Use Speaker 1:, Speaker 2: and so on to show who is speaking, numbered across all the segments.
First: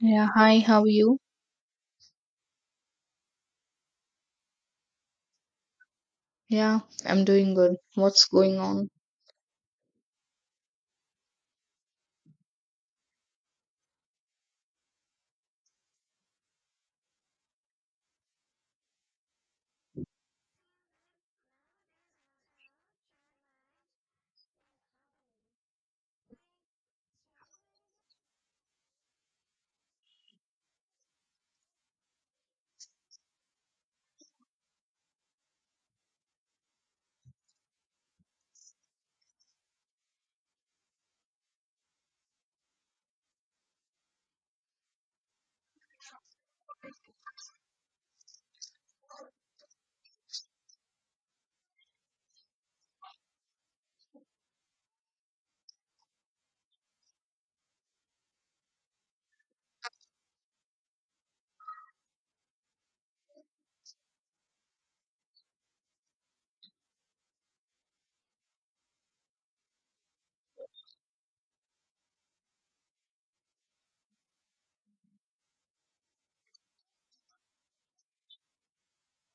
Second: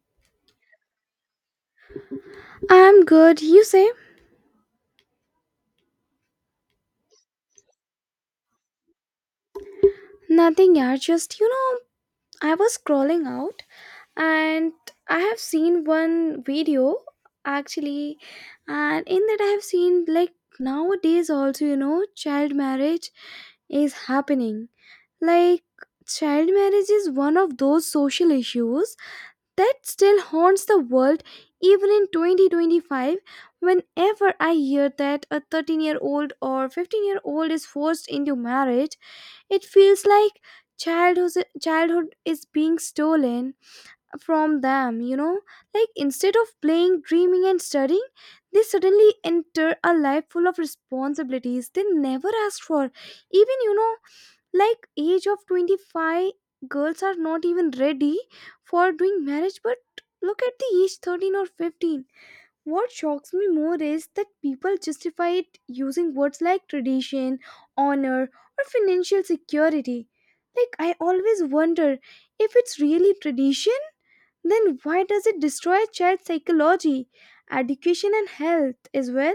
Speaker 1: Yeah, hi, how are you?
Speaker 2: I'm good. You say?
Speaker 1: Yeah, I'm doing good. What's going on?
Speaker 2: Nothing, yeah. Just, I was scrolling out and I have seen one video actually, and in that I have seen like nowadays also, child marriage is happening. Like, child marriage is one of those social issues that still haunts the world even in 2025. Whenever I hear that a 13-year-old or 15-year-old is forced into marriage, it feels like childhood is being stolen from them. Like instead of playing, dreaming and studying, they suddenly enter a life full of responsibilities they never asked for. Even like age of 25, girls are not even ready for doing marriage, but look at the age 13 or 15. What shocks me more is that people justify it using words like tradition, honor, or financial security. Like, I always wonder if it's really tradition, then why does it destroy a child's psychology, education, and health as well?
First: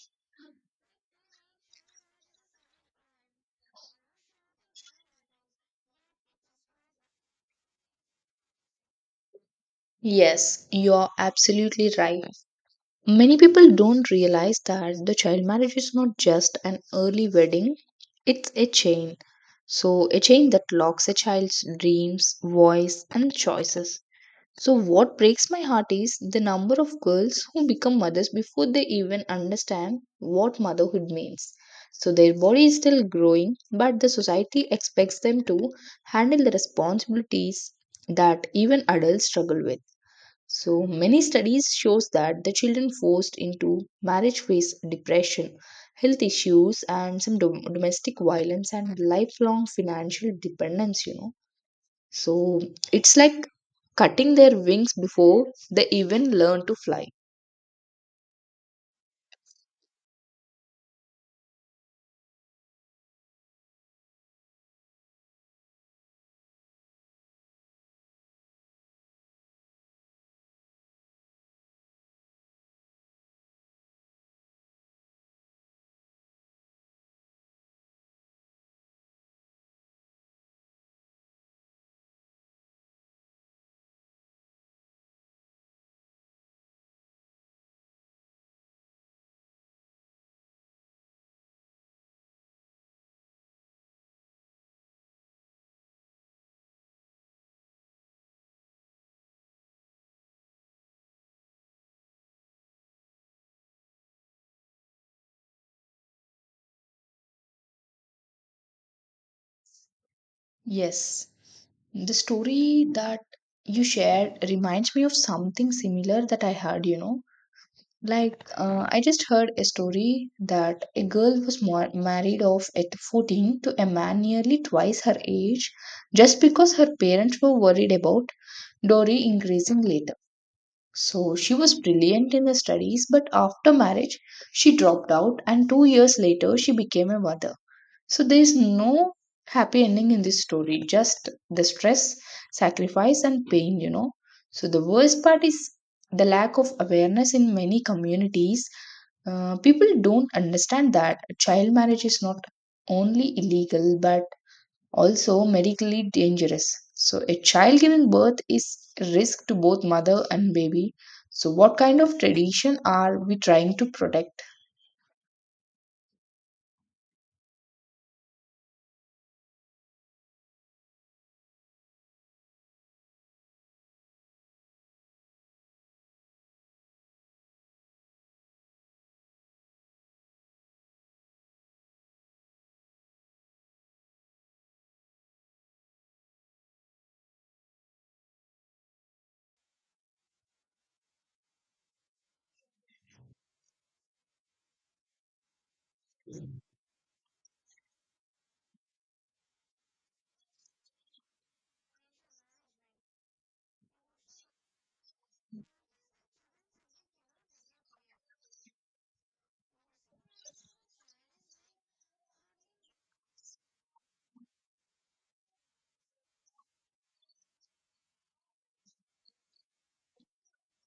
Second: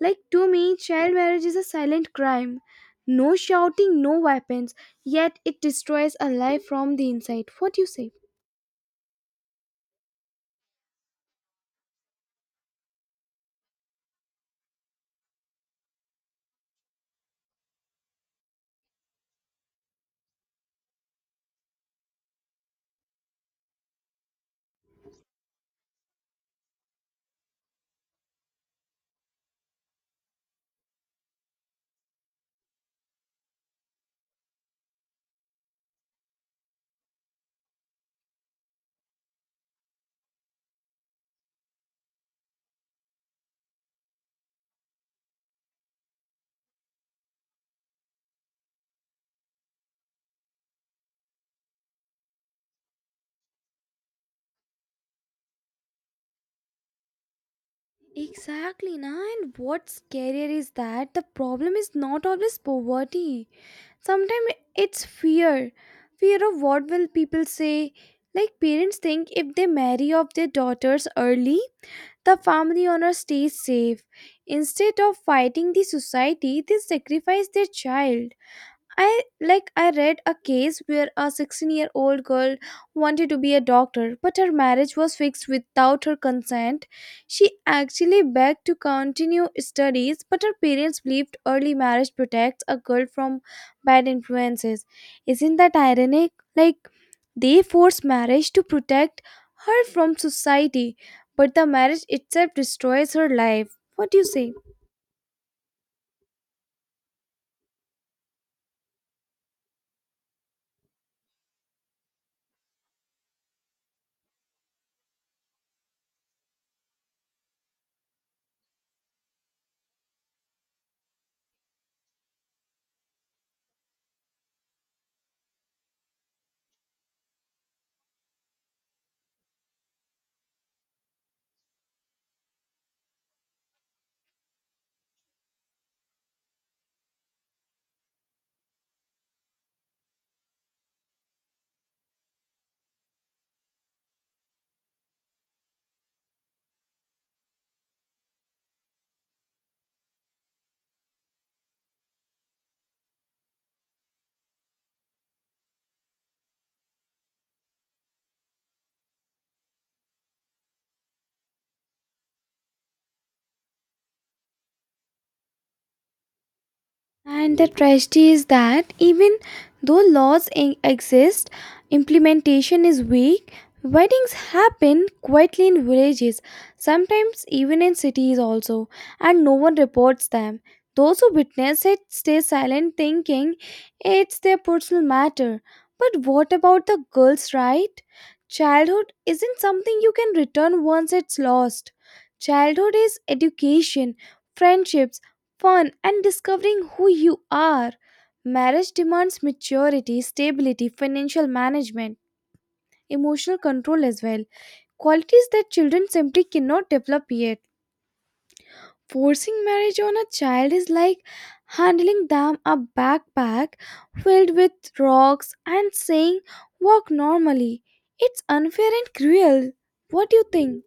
Speaker 2: Like, to me, child marriage is a silent crime. No shouting, no weapons, yet it destroys a life from the inside. What do you say?
Speaker 1: Yes, you're absolutely right. Many people don't realize that the child marriage is not just an early wedding, it's a chain. So, a chain that locks a child's dreams, voice, and choices. So, what breaks my heart is the number of girls who become mothers before they even understand what motherhood means. So, their body is still growing, but the society expects them to handle the responsibilities that even adults struggle with. So, many studies shows that the children forced into marriage face depression, health issues, and some domestic violence and lifelong financial dependence. You know, so it's like cutting their wings before they even learn to fly.
Speaker 2: Exactly, na. And what's scarier is that the problem is not always poverty. Sometimes it's fear. Fear of what will people say. Like parents think if they marry off their daughters early, the family honor stays safe. Instead of fighting the society, they sacrifice their child. I read a case where a 16-year-old girl wanted to be a doctor but her marriage was fixed without her consent. She actually begged to continue studies but her parents believed early marriage protects a girl from bad influences. Isn't that ironic? Like they force marriage to protect her from society but the marriage itself destroys her life. What do you say?
Speaker 1: Yes, the story that you shared reminds me of something similar that I heard, you know. Like, I just heard a story that a girl was married off at 14 to a man nearly twice her age just because her parents were worried about dowry increasing later. So she was brilliant in the studies, but after marriage, she dropped out, and 2 years later, she became a mother. So there is no happy ending in this story, just the stress, sacrifice, and pain, you know. So the worst part is the lack of awareness in many communities. People don't understand that child marriage is not only illegal, but also medically dangerous. So, a child giving birth is a risk to both mother and baby. So, what kind of tradition are we trying to protect?
Speaker 2: And the tragedy is that even though laws exist, implementation is weak. Weddings happen quietly in villages, sometimes even in cities also, and no one reports them. Those who witness it stay silent, thinking it's their personal matter. But what about the girls' right? Childhood isn't something you can return once it's lost. Childhood is education, friendships, fun, and discovering who you are. Marriage demands maturity, stability, financial management, emotional control as well, qualities that children simply cannot develop yet. Forcing marriage on a child is like handling them a backpack filled with rocks and saying, walk normally. It's unfair and cruel. What do you think?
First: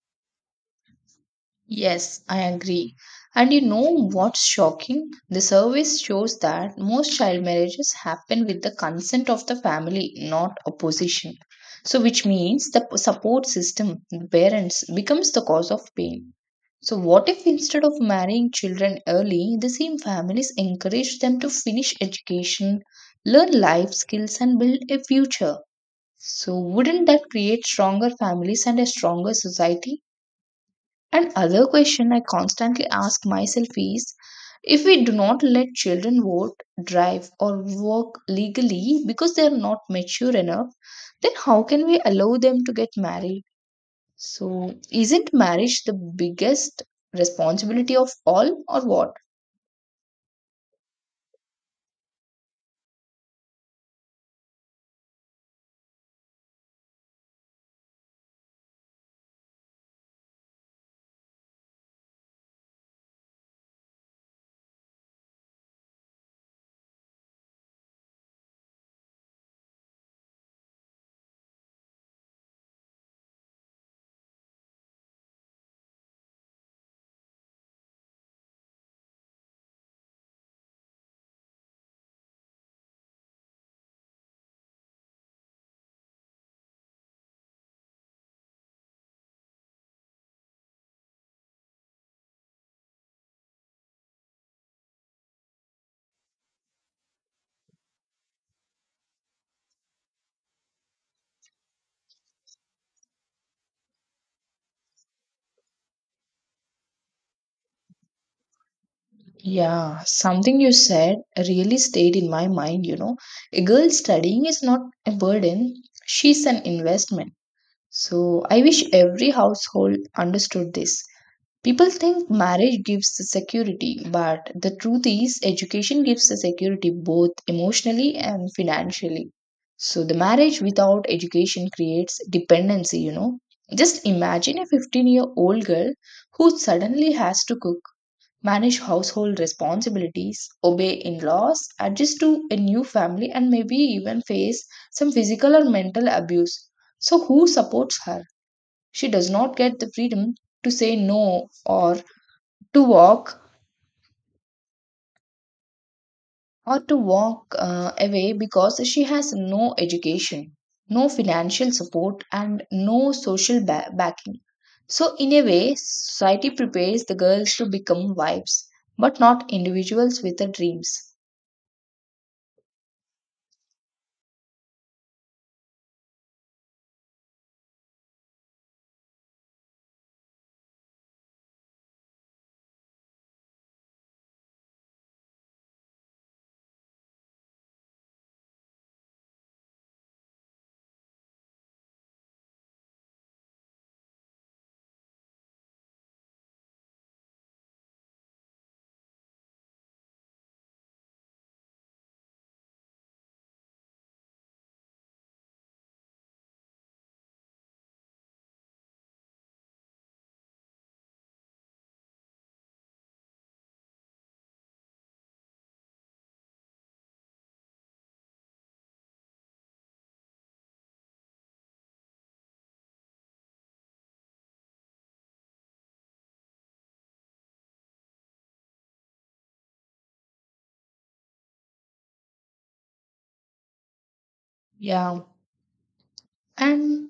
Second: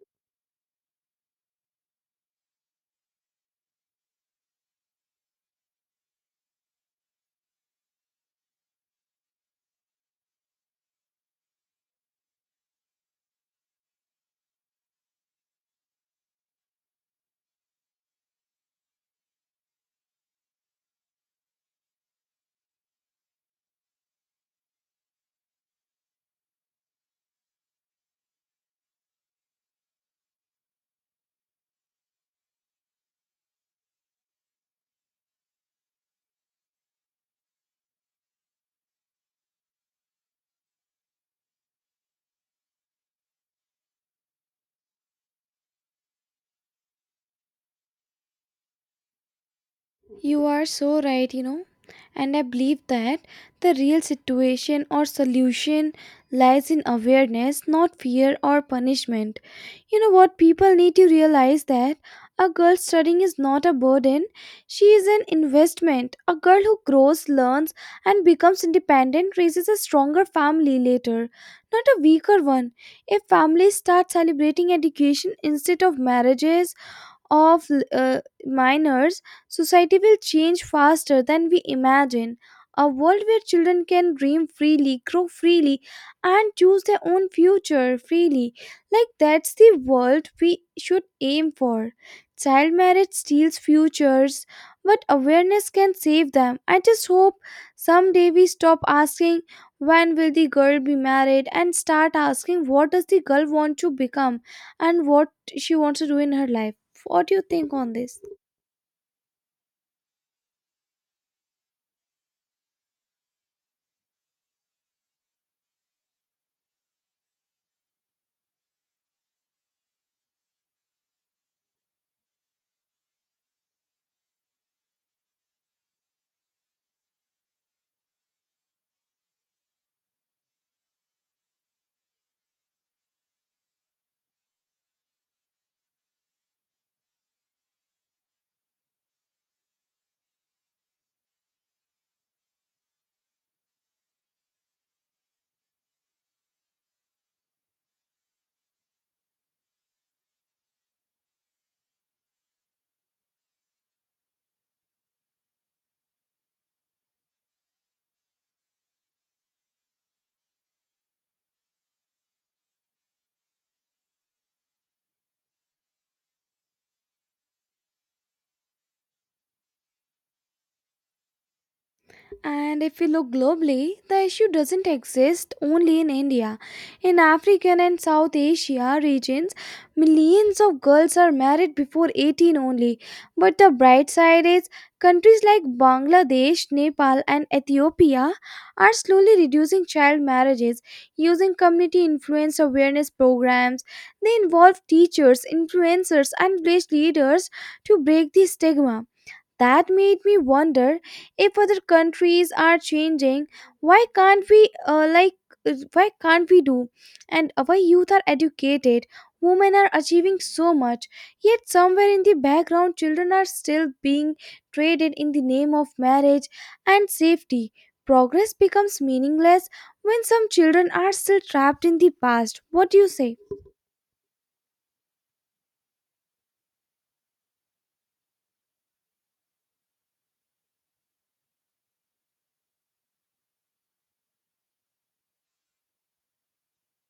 Speaker 1: Yes, I agree. And you know what's shocking? The survey shows that most child marriages happen with the consent of the family, not opposition. So, which means the support system, the parents, becomes the cause of pain. So, what if instead of marrying children early, the same families encourage them to finish education, learn life skills, and build a future? So, wouldn't that create stronger families and a stronger society? And other question I constantly ask myself is, if we do not let children vote, drive, or work legally because they are not mature enough, then how can we allow them to get married? So, isn't marriage the biggest responsibility of all, or what?
Speaker 2: You are so right, you know, and I believe that the real situation or solution lies in awareness, not fear or punishment. You know what? People need to realize that a girl studying is not a burden, she is an investment. A girl who grows, learns, and becomes independent raises a stronger family later, not a weaker one. If families start celebrating education instead of marriages, of minors, society will change faster than we imagine. A world where children can dream freely, grow freely, and choose their own future freely. Like that's the world we should aim for. Child marriage steals futures, but awareness can save them. I just hope someday we stop asking when will the girl be married and start asking what does the girl want to become and what she wants to do in her life. What do you think on this?
Speaker 1: Yeah, something you said really stayed in my mind. You know, a girl studying is not a burden, she's an investment. So, I wish every household understood this. People think marriage gives the security, but the truth is, education gives the security both emotionally and financially. So, the marriage without education creates dependency, you know. Just imagine a 15-year-old girl who suddenly has to cook, manage household responsibilities, obey in laws, adjust to a new family, and maybe even face some physical or mental abuse. So, who supports her? She does not get the freedom to say no to walk or to walk away because she has no education, no financial support, and no social backing. So, in a way, society prepares the girls to become wives, but not individuals with the dreams.
Speaker 2: And if we look globally, the issue doesn't exist only in India. In African and South Asia regions, millions of girls are married before 18 only. But the bright side is countries like Bangladesh, Nepal, and Ethiopia are slowly reducing child marriages using community influence awareness programs. They involve teachers, influencers, and village leaders to break the stigma. That made me wonder if other countries are changing. Why can't we uh, like why can't we do? And our youth are educated, women are achieving so much, yet somewhere in the background children are still being traded in the name of marriage and safety. Progress becomes meaningless when some children are still trapped in the past. What do you say?
Speaker 1: Yeah, and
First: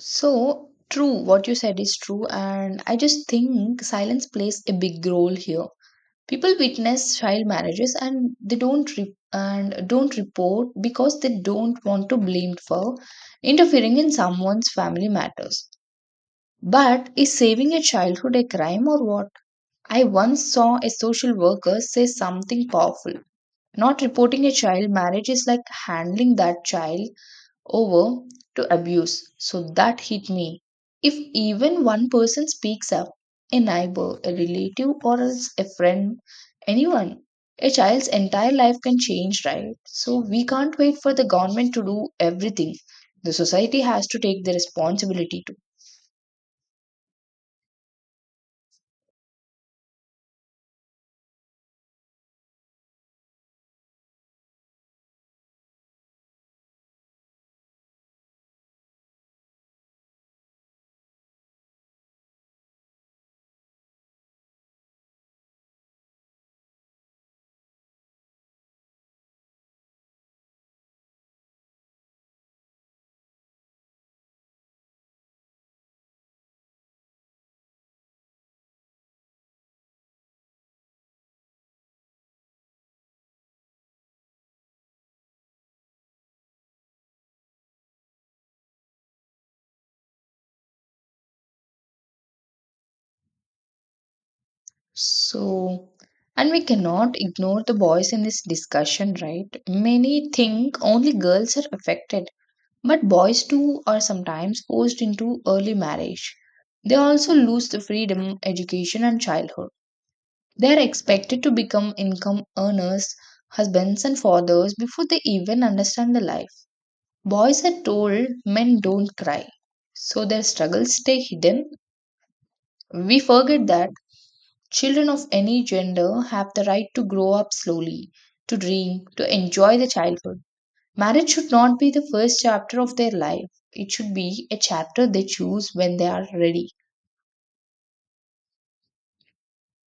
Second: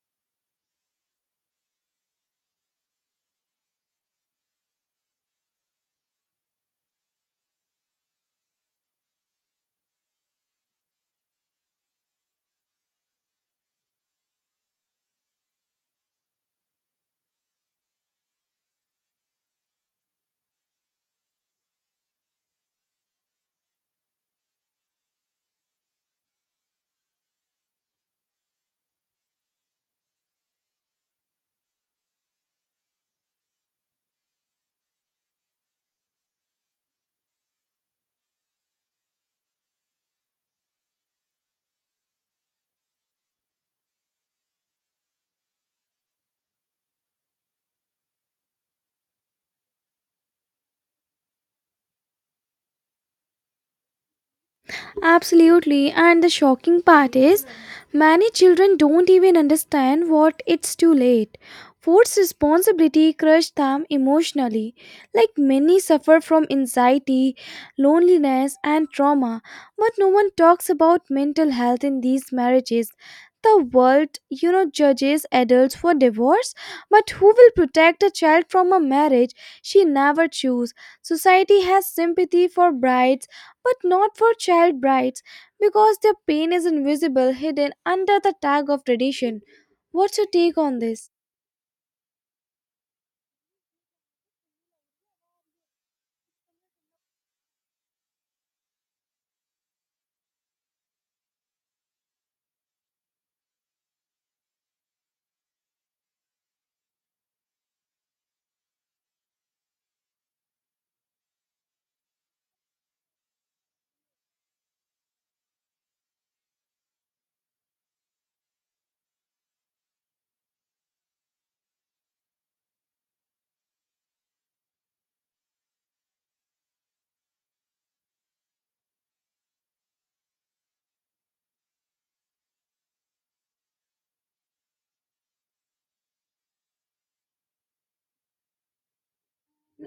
Speaker 1: so true, what you said is true, and I just think silence plays a big role here. People witness child marriages and they don't re- and don't report because they don't want to blamed for interfering in someone's family matters. But is saving a childhood a crime, or what? I once saw a social worker say something powerful: not reporting a child marriage is like handling that child over to abuse. So that hit me. If even one person speaks up, a neighbor, a relative, or else a friend, anyone, a child's entire life can change, right? So we can't wait for the government to do everything. The society has to take the responsibility too.
Speaker 2: Absolutely. And the shocking part is, many children don't even understand what it's too late. Forced responsibility crushed them emotionally. Like many suffer from anxiety, loneliness, and trauma. But no one talks about mental health in these marriages. The world, you know, judges adults for divorce, but who will protect a child from a marriage she never chose? Society has sympathy for brides but not for child brides because their pain is invisible, hidden under the tag of tradition. What's your take on this?
Speaker 1: So, and we cannot ignore the boys in this discussion, right? Many think only girls are affected, but boys too are sometimes forced into early marriage. They also lose the freedom, education, and childhood. They are expected to become income earners, husbands, and fathers before they even understand the life. Boys are told men don't cry, so their struggles stay hidden. We forget that children of any gender have the right to grow up slowly, to dream, to enjoy the childhood. Marriage should not be the first chapter of their life. It should be a chapter they choose when they are ready.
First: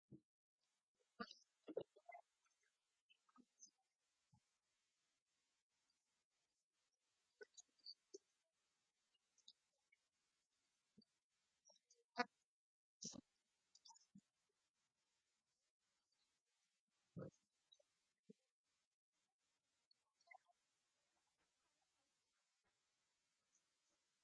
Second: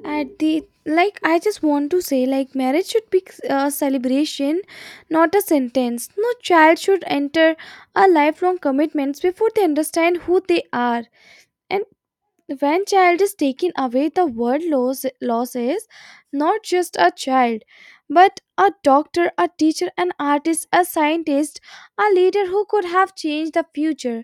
Speaker 2: At the like, I just want to say like marriage should be a celebration, not a sentence. No child should enter a lifelong commitments before they understand who they are. And when child is taken away the word loss is not just a child but a doctor, a teacher, an artist, a scientist, a leader who could have changed the future.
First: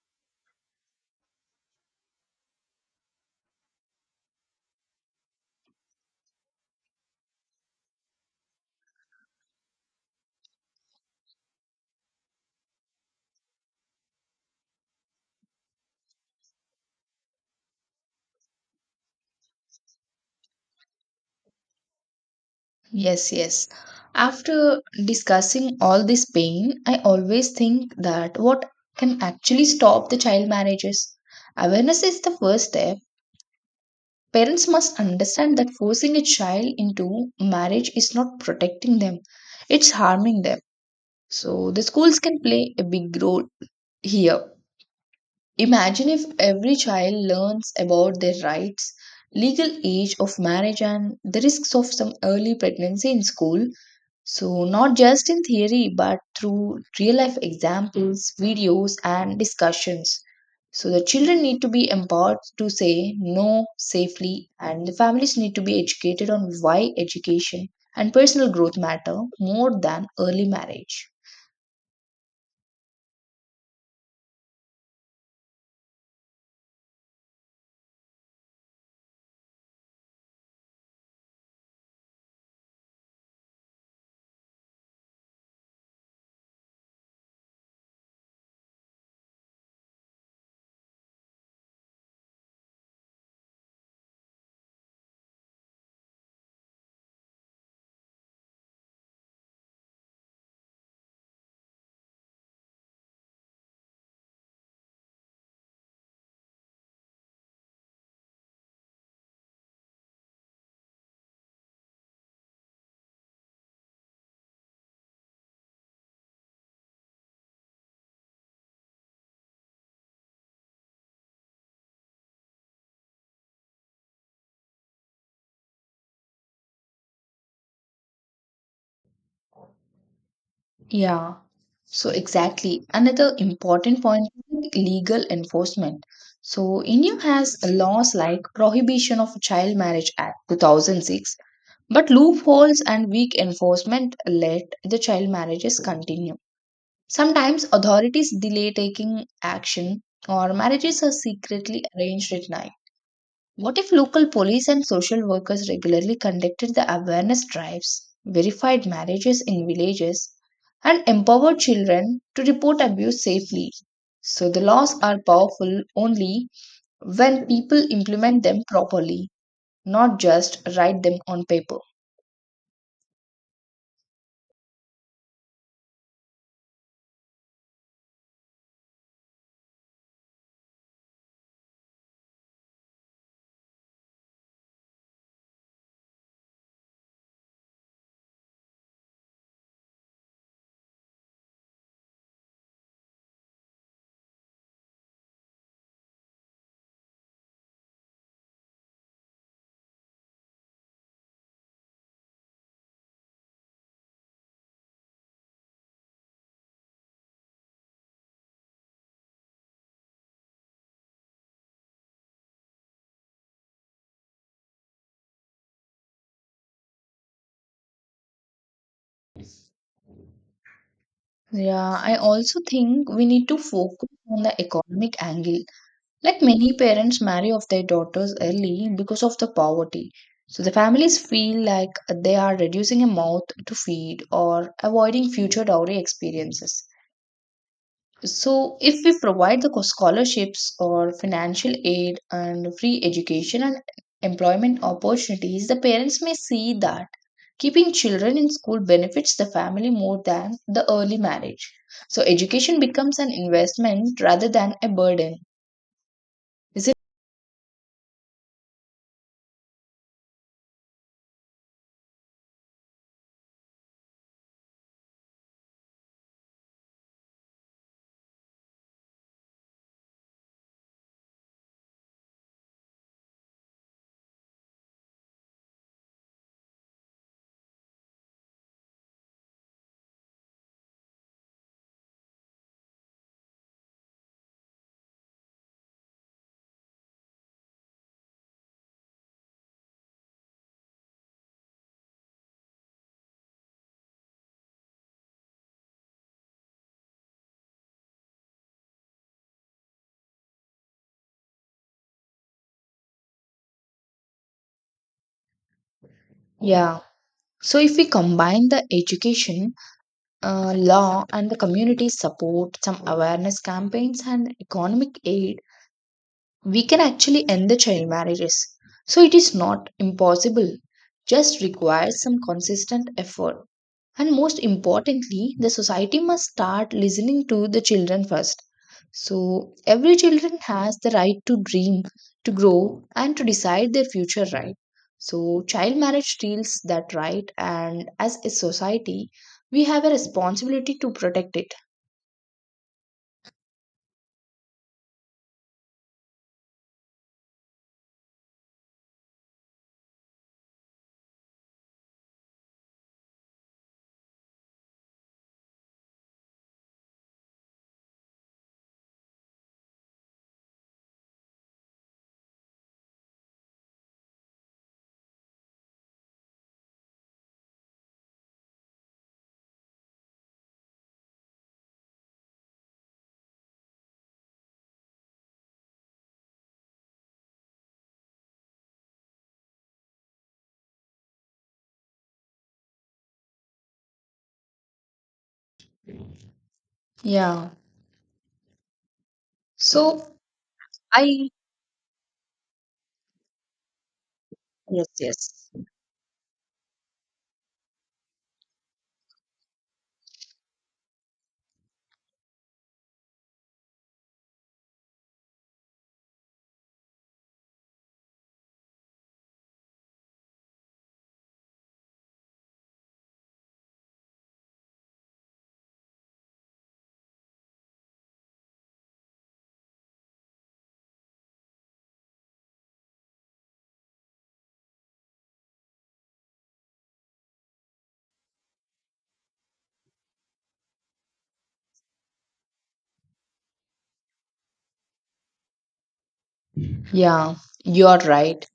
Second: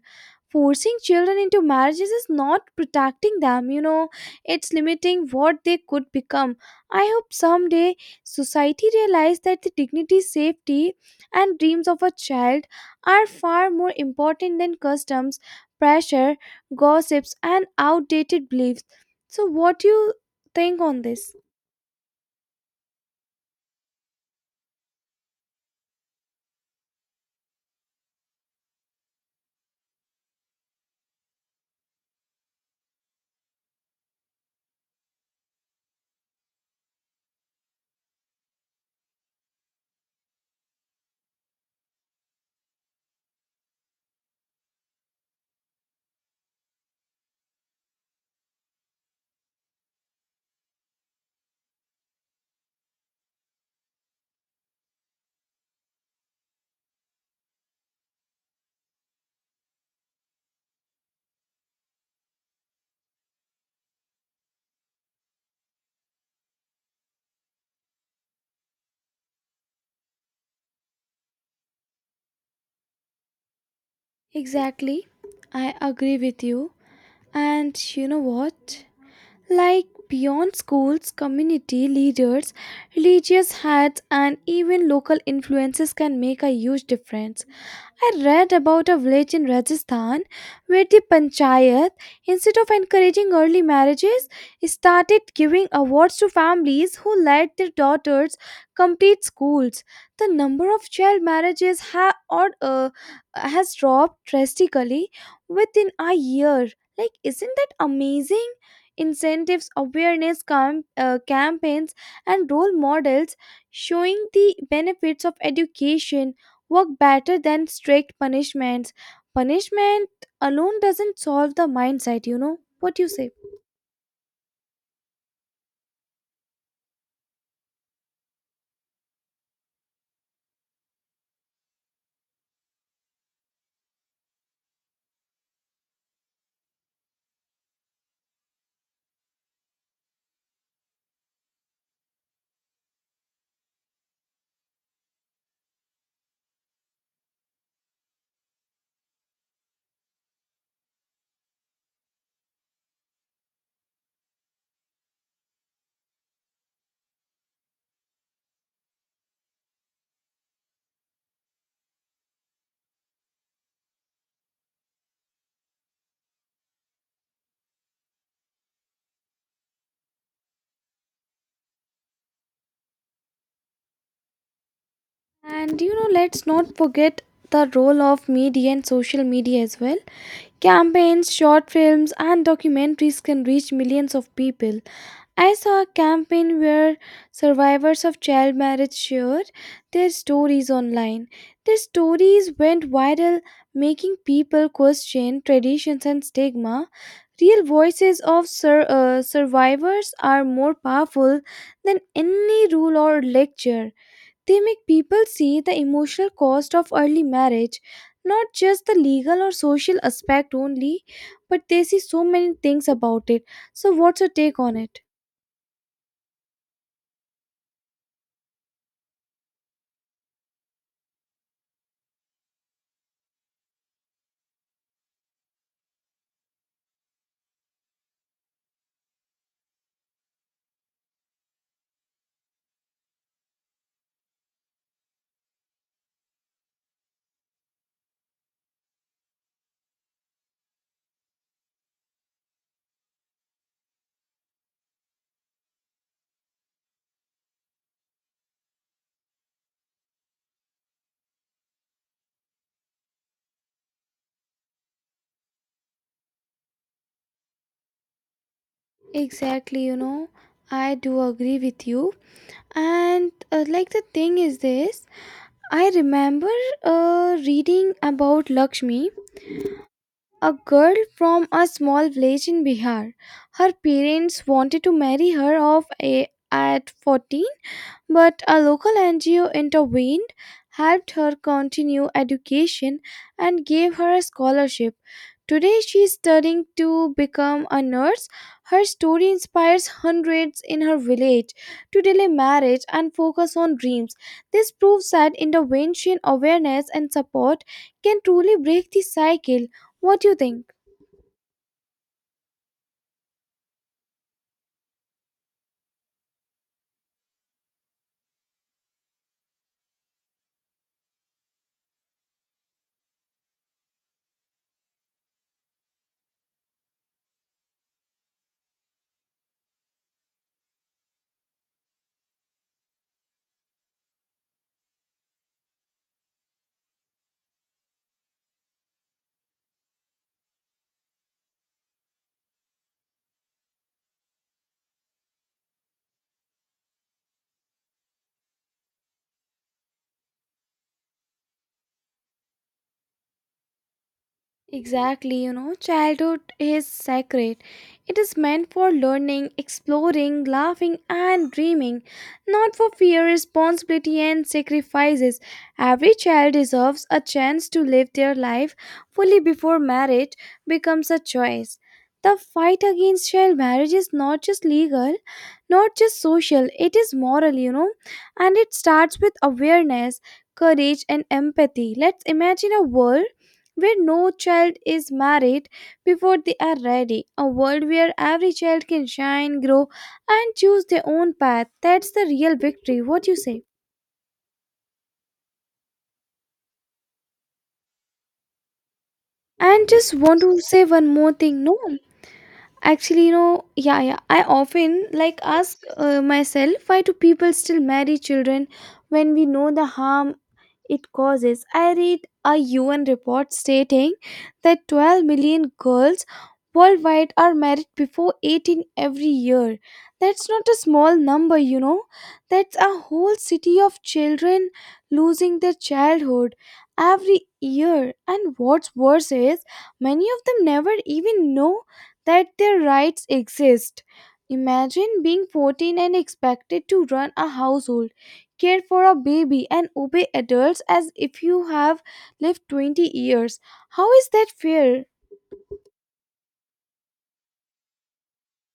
Speaker 2: Forcing children into marriages is not protecting them, you know, it's limiting what they could become. I hope someday society realizes that the dignity, safety, and dreams of a child are far more important than customs, pressure, gossips, and outdated beliefs. So, what do you think on this?
Speaker 1: Yes, yes. After discussing all this pain, I always think that what can actually stop the child marriages? Awareness is the first step. Parents must understand that forcing a child into marriage is not protecting them, it's harming them. So, the schools can play a big role here. Imagine if every child learns about their rights, legal age of marriage, and the risks of some early pregnancy in school. So, not just in theory, but through real life examples, videos, and discussions. So, the children need to be empowered to say no safely, and the families need to be educated on why education and personal growth matter more than early marriage.
Speaker 2: Exactly. I agree with you. And you know what? Like beyond schools, community leaders, religious heads, and even local influences can make a huge difference. I read about a village in Rajasthan where the panchayat, instead of encouraging early marriages, started giving awards to families who let their daughters complete schools. The number of child marriages has dropped drastically within a year. Like, isn't that amazing? Incentives, campaigns, and role models showing the benefits of education work better than strict punishments. Punishment alone doesn't solve the mindset, you know. What do you say?
Speaker 1: Yeah, so exactly. Another important point is legal enforcement. So India has laws like prohibition of child marriage act 2006, but loopholes and weak enforcement let the child marriages continue. Sometimes authorities delay taking action or marriages are secretly arranged at night. What if local police and social workers regularly conducted the awareness drives, verified marriages in villages, and empowered children to report abuse safely? So the laws are powerful only when people implement them properly, not just write them on paper.
Speaker 2: And you know, let's not forget the role of media and social media as well. Campaigns, short films, and documentaries can reach millions of people. I saw a campaign where survivors of child marriage shared their stories online. Their stories went viral, making people question traditions and stigma. Real voices of survivors are more powerful than any rule or lecture. They make people see the emotional cost of early marriage, not just the legal or social aspect only, but they see so many things about it. So, what's your take on it?
Speaker 1: Yeah, I also think we need to focus on the economic angle. Like many parents marry off their daughters early because of the poverty. So the families feel like they are reducing a mouth to feed or avoiding future dowry experiences. So if we provide the scholarships or financial aid and free education and employment opportunities, the parents may see that keeping children in school benefits the family more than the early marriage. So education becomes an investment rather than a burden. Is it?
Speaker 2: Exactly, you know, I do agree with you. And like the thing is this, I remember reading about Lakshmi, a girl from a small village in Bihar. Her parents wanted to marry her off at 14, but a local NGO intervened, helped her continue education, and gave her a scholarship. Today, she is studying to become a nurse. Her story inspires hundreds in her village to delay marriage and focus on dreams. This proves that intervention, awareness, and support can truly break the cycle. What do you think?
Speaker 1: Yeah. So, if we combine the education, law, and the community support, some awareness campaigns, and economic aid, we can actually end the child marriages. So it is not impossible, just requires some consistent effort. And most importantly, the society must start listening to the children first. So every children has the right to dream, to grow and to decide their future right. So child marriage steals that right and as a society we have a responsibility to protect it.
Speaker 2: Exactly, you know, childhood is sacred. It is meant for learning, exploring, laughing, and dreaming, not for fear, responsibility, and sacrifices. Every child deserves a chance to live their life fully before marriage becomes a choice. The fight against child marriage is not just legal, not just social, it is moral, you know, and it starts with awareness, courage, and empathy. Let's imagine a world where no child is married before they are ready, a world where every child can shine, grow, and choose their own path. That's the real victory. What you say?
Speaker 1: Yeah.
Speaker 2: And just
Speaker 1: So
Speaker 2: want to say one more
Speaker 1: I
Speaker 2: thing. No, actually, you know, yeah, yeah. I
Speaker 1: Yes,
Speaker 2: often
Speaker 1: yes.
Speaker 2: like ask myself, why do people still marry children when we know the harm it causes? I read a UN report stating that 12 million girls worldwide are married before 18 every year. That's not a small number, you know. That's a whole city of children losing their childhood every year. And what's worse is many of them never even know that their rights exist. Imagine being 14 and expected to run a household, care for a baby and obey adults as if you have lived 20 years. How is that fair?
Speaker 1: Yeah, you're right.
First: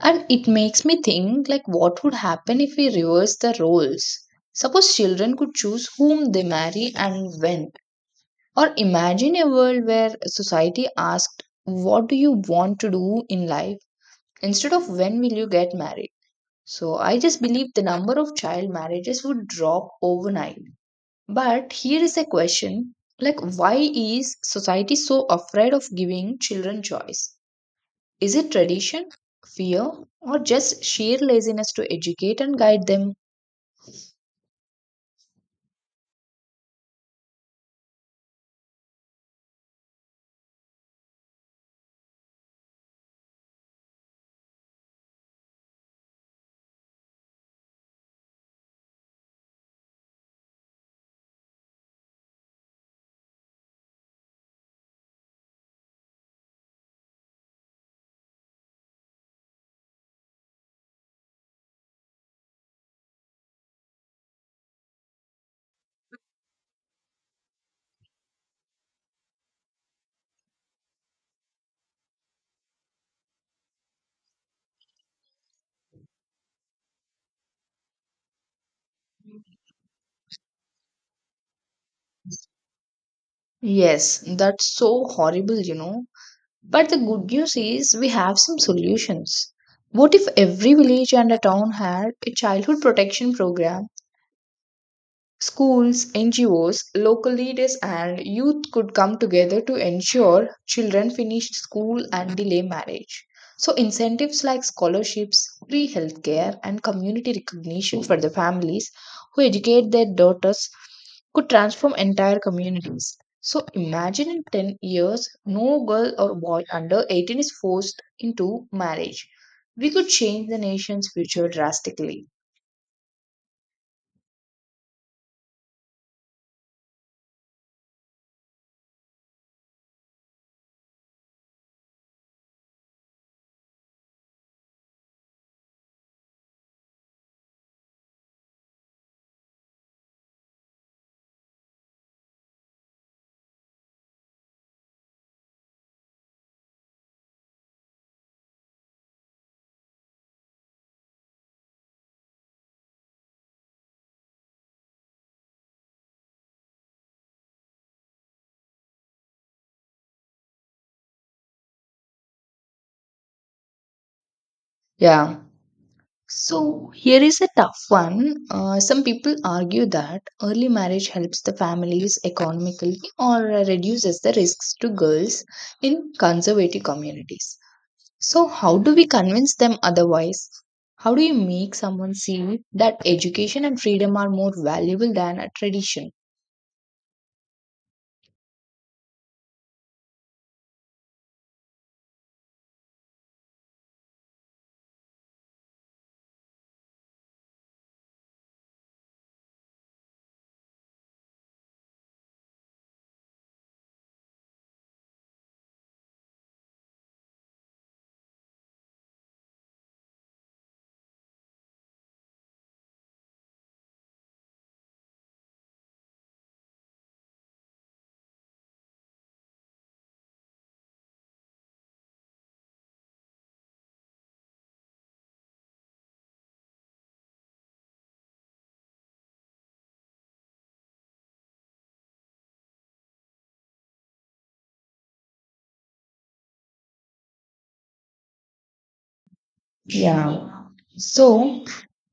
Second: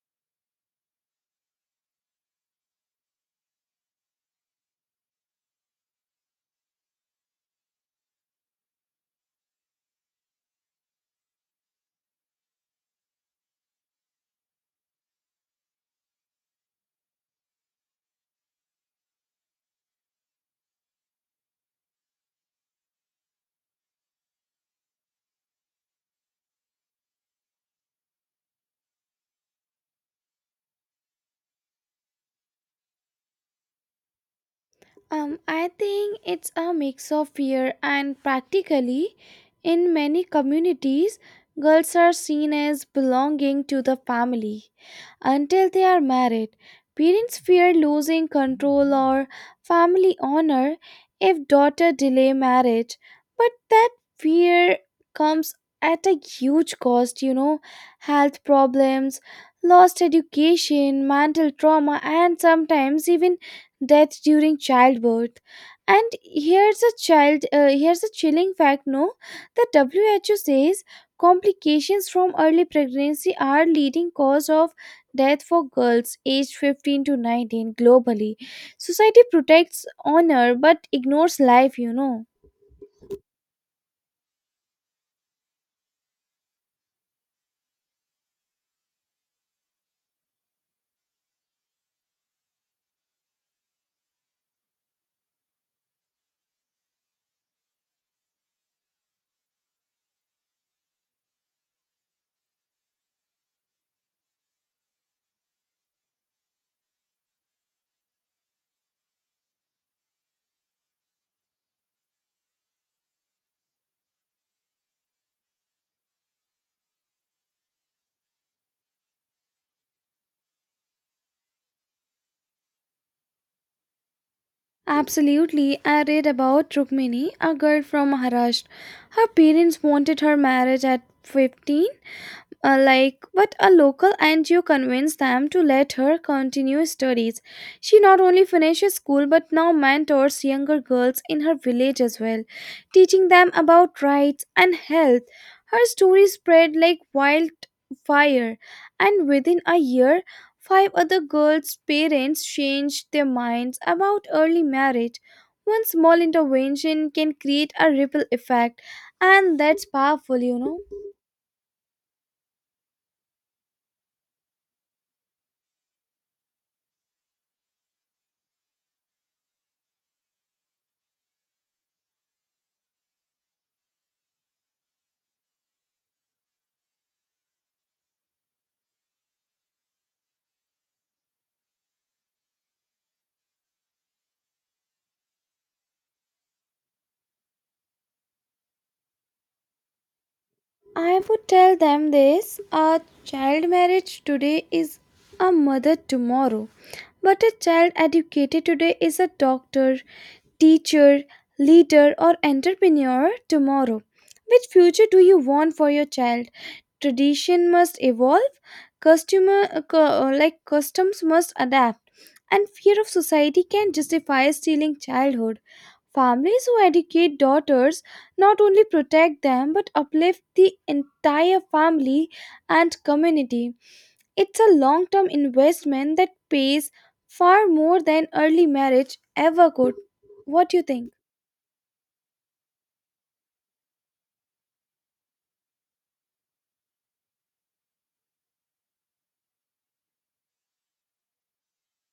Speaker 1: And it makes me think, like what would happen if we reverse the roles? Suppose children could choose whom they marry and when. Or imagine a world where society asked, "What do you want to do in life?" instead of when will you get married. So I just believe the number of child marriages would drop overnight. But here is a question like, why is society so afraid of giving children choice? Is it tradition, fear, or just sheer laziness to educate and guide them?
Speaker 2: I think it's a mix of fear and practically. In many communities, girls are seen as belonging to the family until they are married. Parents fear losing control or family honor if daughter delay marriage, but that fear comes at a huge cost, you know, health problems, lost education, mental trauma and sometimes even death during childbirth. And here's a child. Here's a chilling fact. No, the WHO says complications from early pregnancy are leading cause of death for girls aged 15 to 19 globally. Society protects honor but ignores life. You know.
Speaker 1: Yes, that's so horrible, you know. But the good news is we have some solutions. What if every village and a town had a childhood protection program? Schools, NGOs, local leaders, and youth could come together to ensure children finish school and delay marriage. So, incentives like scholarships, free healthcare, and community recognition for the families who educate their daughters could transform entire communities. So, imagine in 10 years, no girl or boy under 18 is forced into marriage. We could change the nation's future drastically.
Speaker 2: Absolutely. I read about Rukmini, a girl from Maharashtra. Her parents wanted her marriage at 15, but a local NGO convinced them to let her continue studies. She not only finishes school but now mentors younger girls in her village as well, teaching them about rights and health. Her story spread like wildfire, and within a year, five other girls' parents changed their minds about early marriage. One small intervention can create a ripple effect, and that's powerful,
Speaker 1: Yeah. So here is a tough one. Some people argue that early marriage helps the families economically or reduces the risks to girls in conservative communities. So how do we convince them otherwise? How do you make someone see that education and freedom are more valuable than a tradition?
Speaker 2: I would tell them this: a child marriage today is a mother tomorrow, but a child educated today is a doctor, teacher, leader, or entrepreneur tomorrow. Which future do you want for your child? Tradition must evolve. Like, customs must adapt, and fear of society can justify stealing childhood. Families who educate daughters not only protect them but uplift the entire family and community. It's a long-term investment that pays far more than early marriage ever could. What do you think?
Speaker 1: Yeah. So,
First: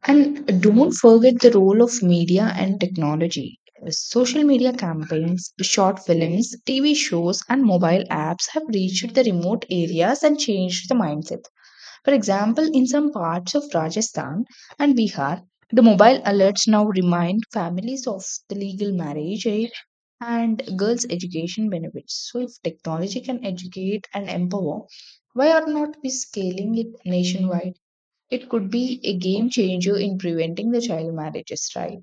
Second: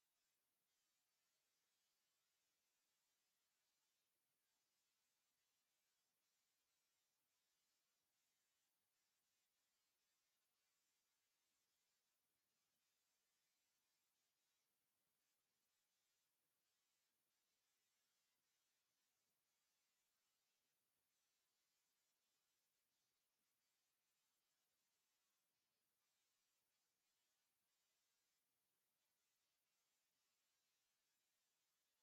Speaker 1: and don't forget the role of media and technology. Social media campaigns, short films, TV shows, and mobile apps have reached the remote areas and changed the mindset. For example, in some parts of Rajasthan and Bihar, the mobile alerts now remind families of the legal marriage aid and girls' education benefits. So, if technology can educate and empower, why are not we scaling it nationwide? It could be a game changer in preventing the child marriages, right?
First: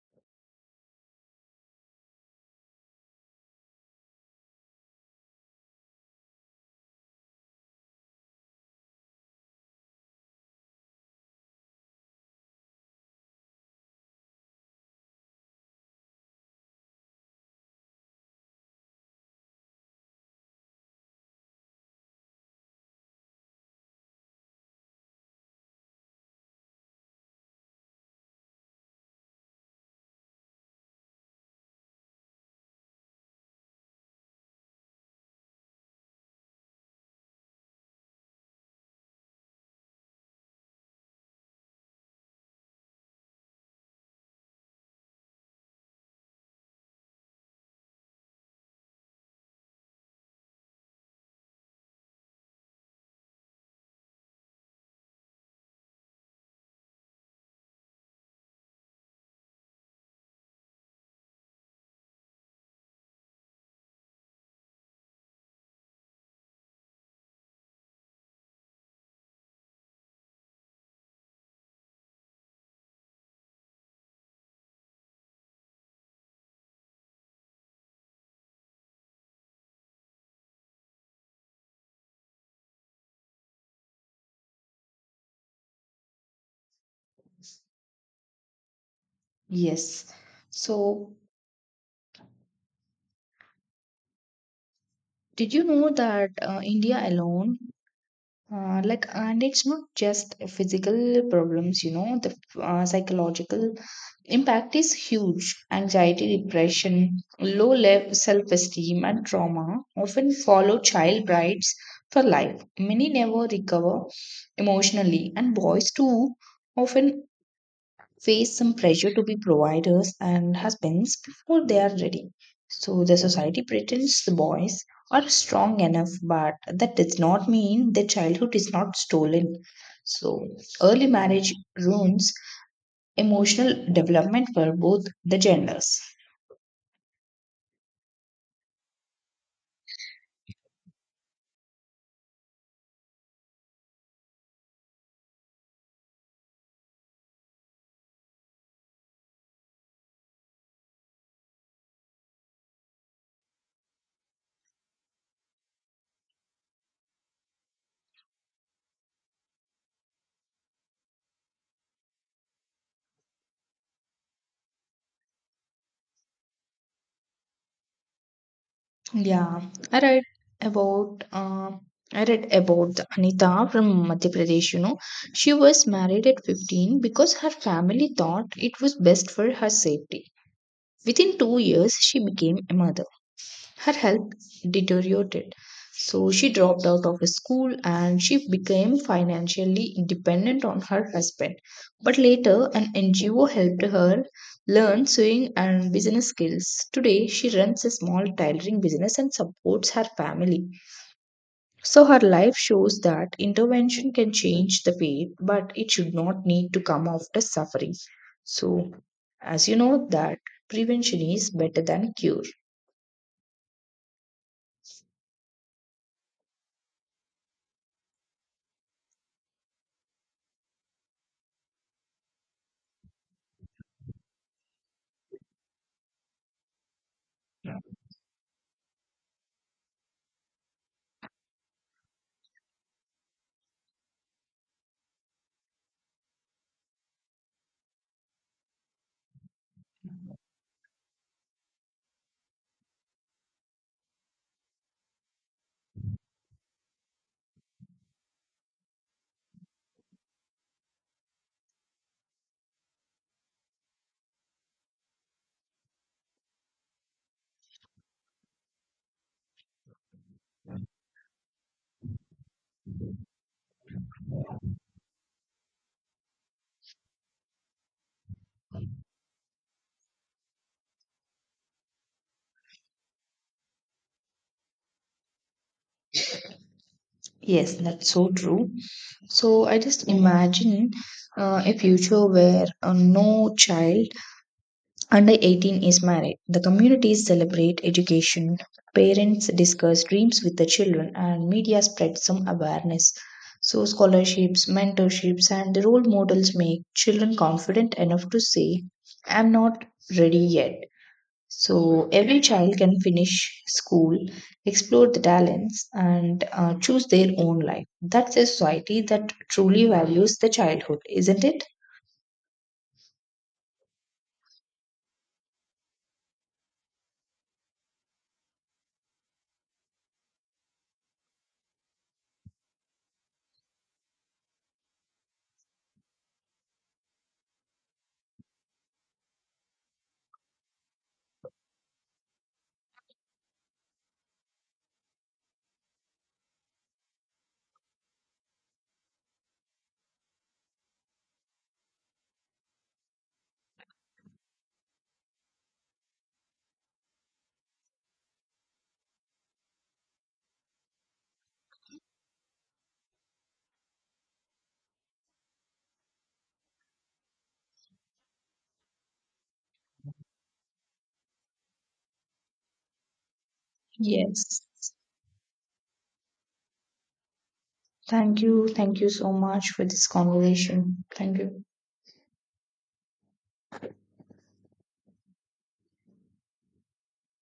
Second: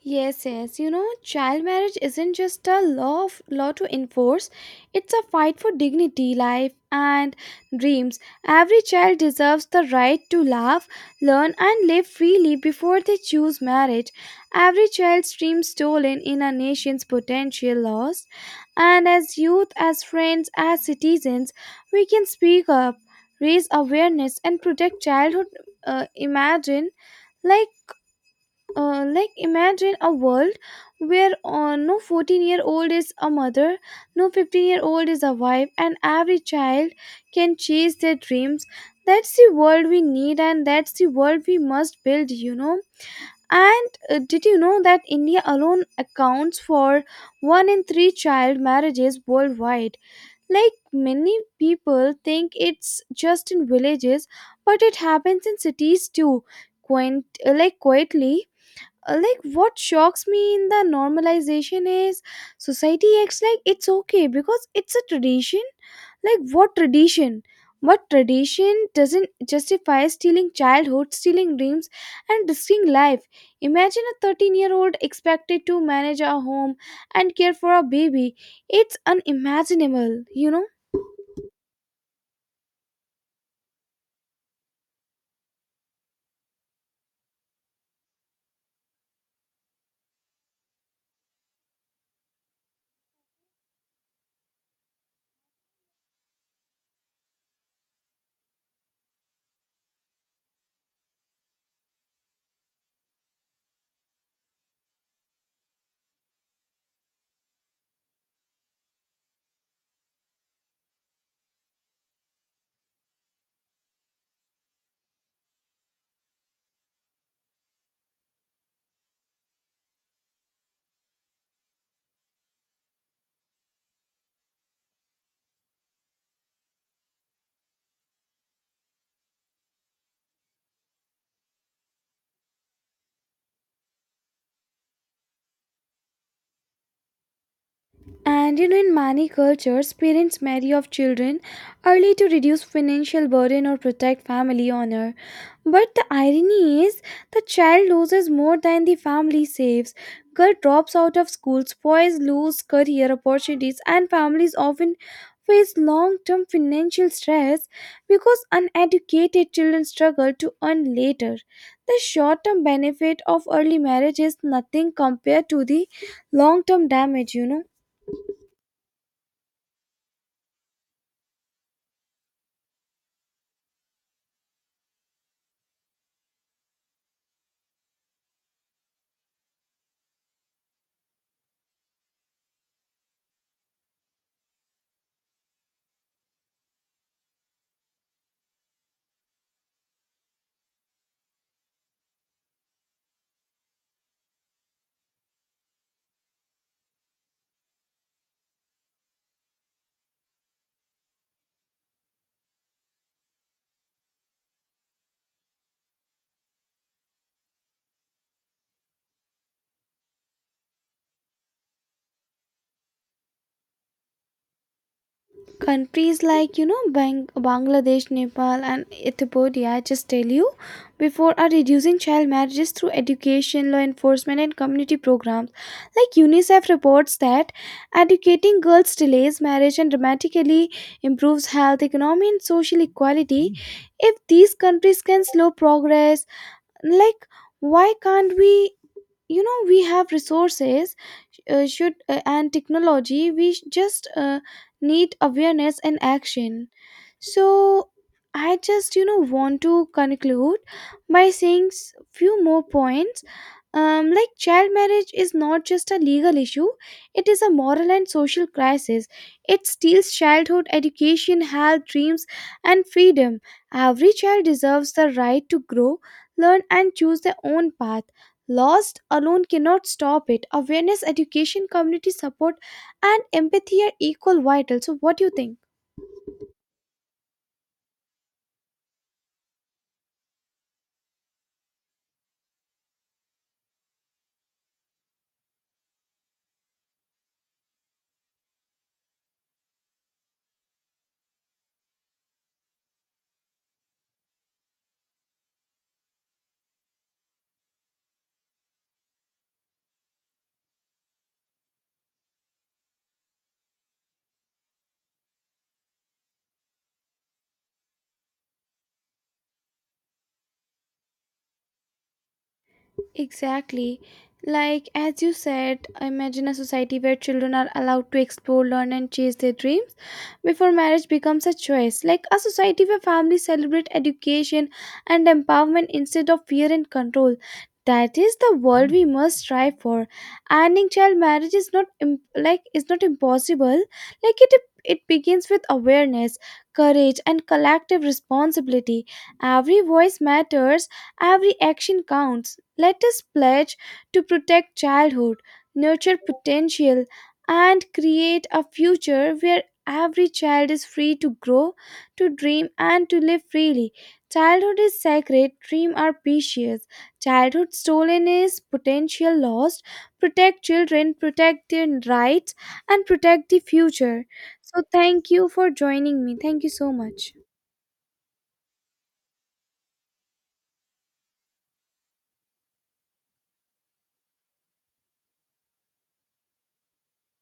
Speaker 2: Yes, yes. Child marriage isn't just a law to enforce. It's a fight for dignity, life, and dreams. Every child deserves the right to laugh, learn, and live freely before they choose marriage. Every child's dream stolen in a nation's potential lost. And as youth, as friends, as citizens, we can speak up, raise awareness, and protect childhood. Imagine like like imagine a world where no 14-year-old is a mother, no 15-year-old is a wife, and every child can chase their dreams. That's the world we need, and that's the world we must build. And did you know that India alone accounts for one in three child marriages worldwide? Like, many people think it's just in villages, but it happens in cities too, quaint, like quietly Like, what shocks me in the normalization is society acts like it's okay because it's a tradition. Like, what tradition? But tradition doesn't justify stealing childhood, stealing dreams, and risking life. Imagine a 13-year-old expected to manage a home and care for a baby. It's unimaginable, you know.
Speaker 1: Yes. So, did you know that India alone, like, and it's not just physical problems, you know, the psychological impact is huge. Anxiety, depression, low level self-esteem, and trauma often follow child brides for life. Many never recover emotionally, and boys too often face some pressure to be providers and husbands before they are ready. So the society pretends the boys are strong enough, but that does not mean their childhood is not stolen. So early marriage ruins emotional development for both the genders.
Speaker 2: And you know, in many cultures, parents marry off children early to reduce financial burden or protect family honor. But the irony is, the child loses more than the family saves. Girl drops out of schools, boys lose career opportunities, and families often face long-term financial stress because uneducated children struggle to earn later. The short-term benefit of early marriage is nothing compared to the long-term damage,
Speaker 1: Yeah, I read about uh, I read about the Anita from Madhya Pradesh. You know, she was married at 15 because her family thought it was best for her safety. Within 2 years, she became a mother. Her health deteriorated, so she dropped out of school and she became financially dependent on her husband. But later, an NGO helped her learn sewing and business skills. Today, she runs a small tailoring business and supports her family. So her life shows that intervention can change the fate, but it should not need to come after suffering. So, as you know, that prevention is better than cure.
Speaker 2: countries like Bangladesh, Nepal, and Ethiopia, I just tell you before, are reducing child marriages through education, law enforcement, and community programs. Like, UNICEF reports that educating girls delays marriage and dramatically improves health, economy, and social equality. If these countries can slow progress, like, why can't we? You know, we have resources should and technology. We just need awareness and action. So I just want to conclude by saying few more points. Like, child marriage is not just a legal issue, it is a moral and social crisis. It steals childhood, education, health, dreams, and freedom. Every child deserves the right to grow, learn, and choose their own path. Lost alone cannot stop it. Awareness, education, community support, and empathy are equal vital. So, what do you think?
Speaker 1: Yes, that's so true. So, I just imagine a future where no child under 18 is married. The communities celebrate education, parents discuss dreams with the children, and media spreads some awareness. So, scholarships, mentorships, and the role models make children confident enough to say, "I'm not ready yet." So, every child can finish school, explore the talents, and choose their own life. That's a society that truly values the childhood, isn't it?
Speaker 2: Exactly. Like, as you said, imagine a society where children are allowed to explore, learn, and chase their dreams before marriage becomes a choice. Like, a society where families celebrate education and empowerment instead of fear and control. That is the world we must strive for. Ending child marriage is not im- like is not impossible. Like it, it begins with awareness, courage, and collective responsibility. Every voice matters, every action counts. Let us pledge to protect childhood, nurture potential, and create a future where every child is free to grow, to dream, and to live freely. Childhood is sacred, dreams are precious. Childhood stolen is potential lost. Protect children, protect their rights, and protect the future.
Speaker 1: Yes.
Speaker 2: So, thank you for joining me. Thank you so much.
Speaker 1: Thank you. Thank you so much for this conversation. Thank you.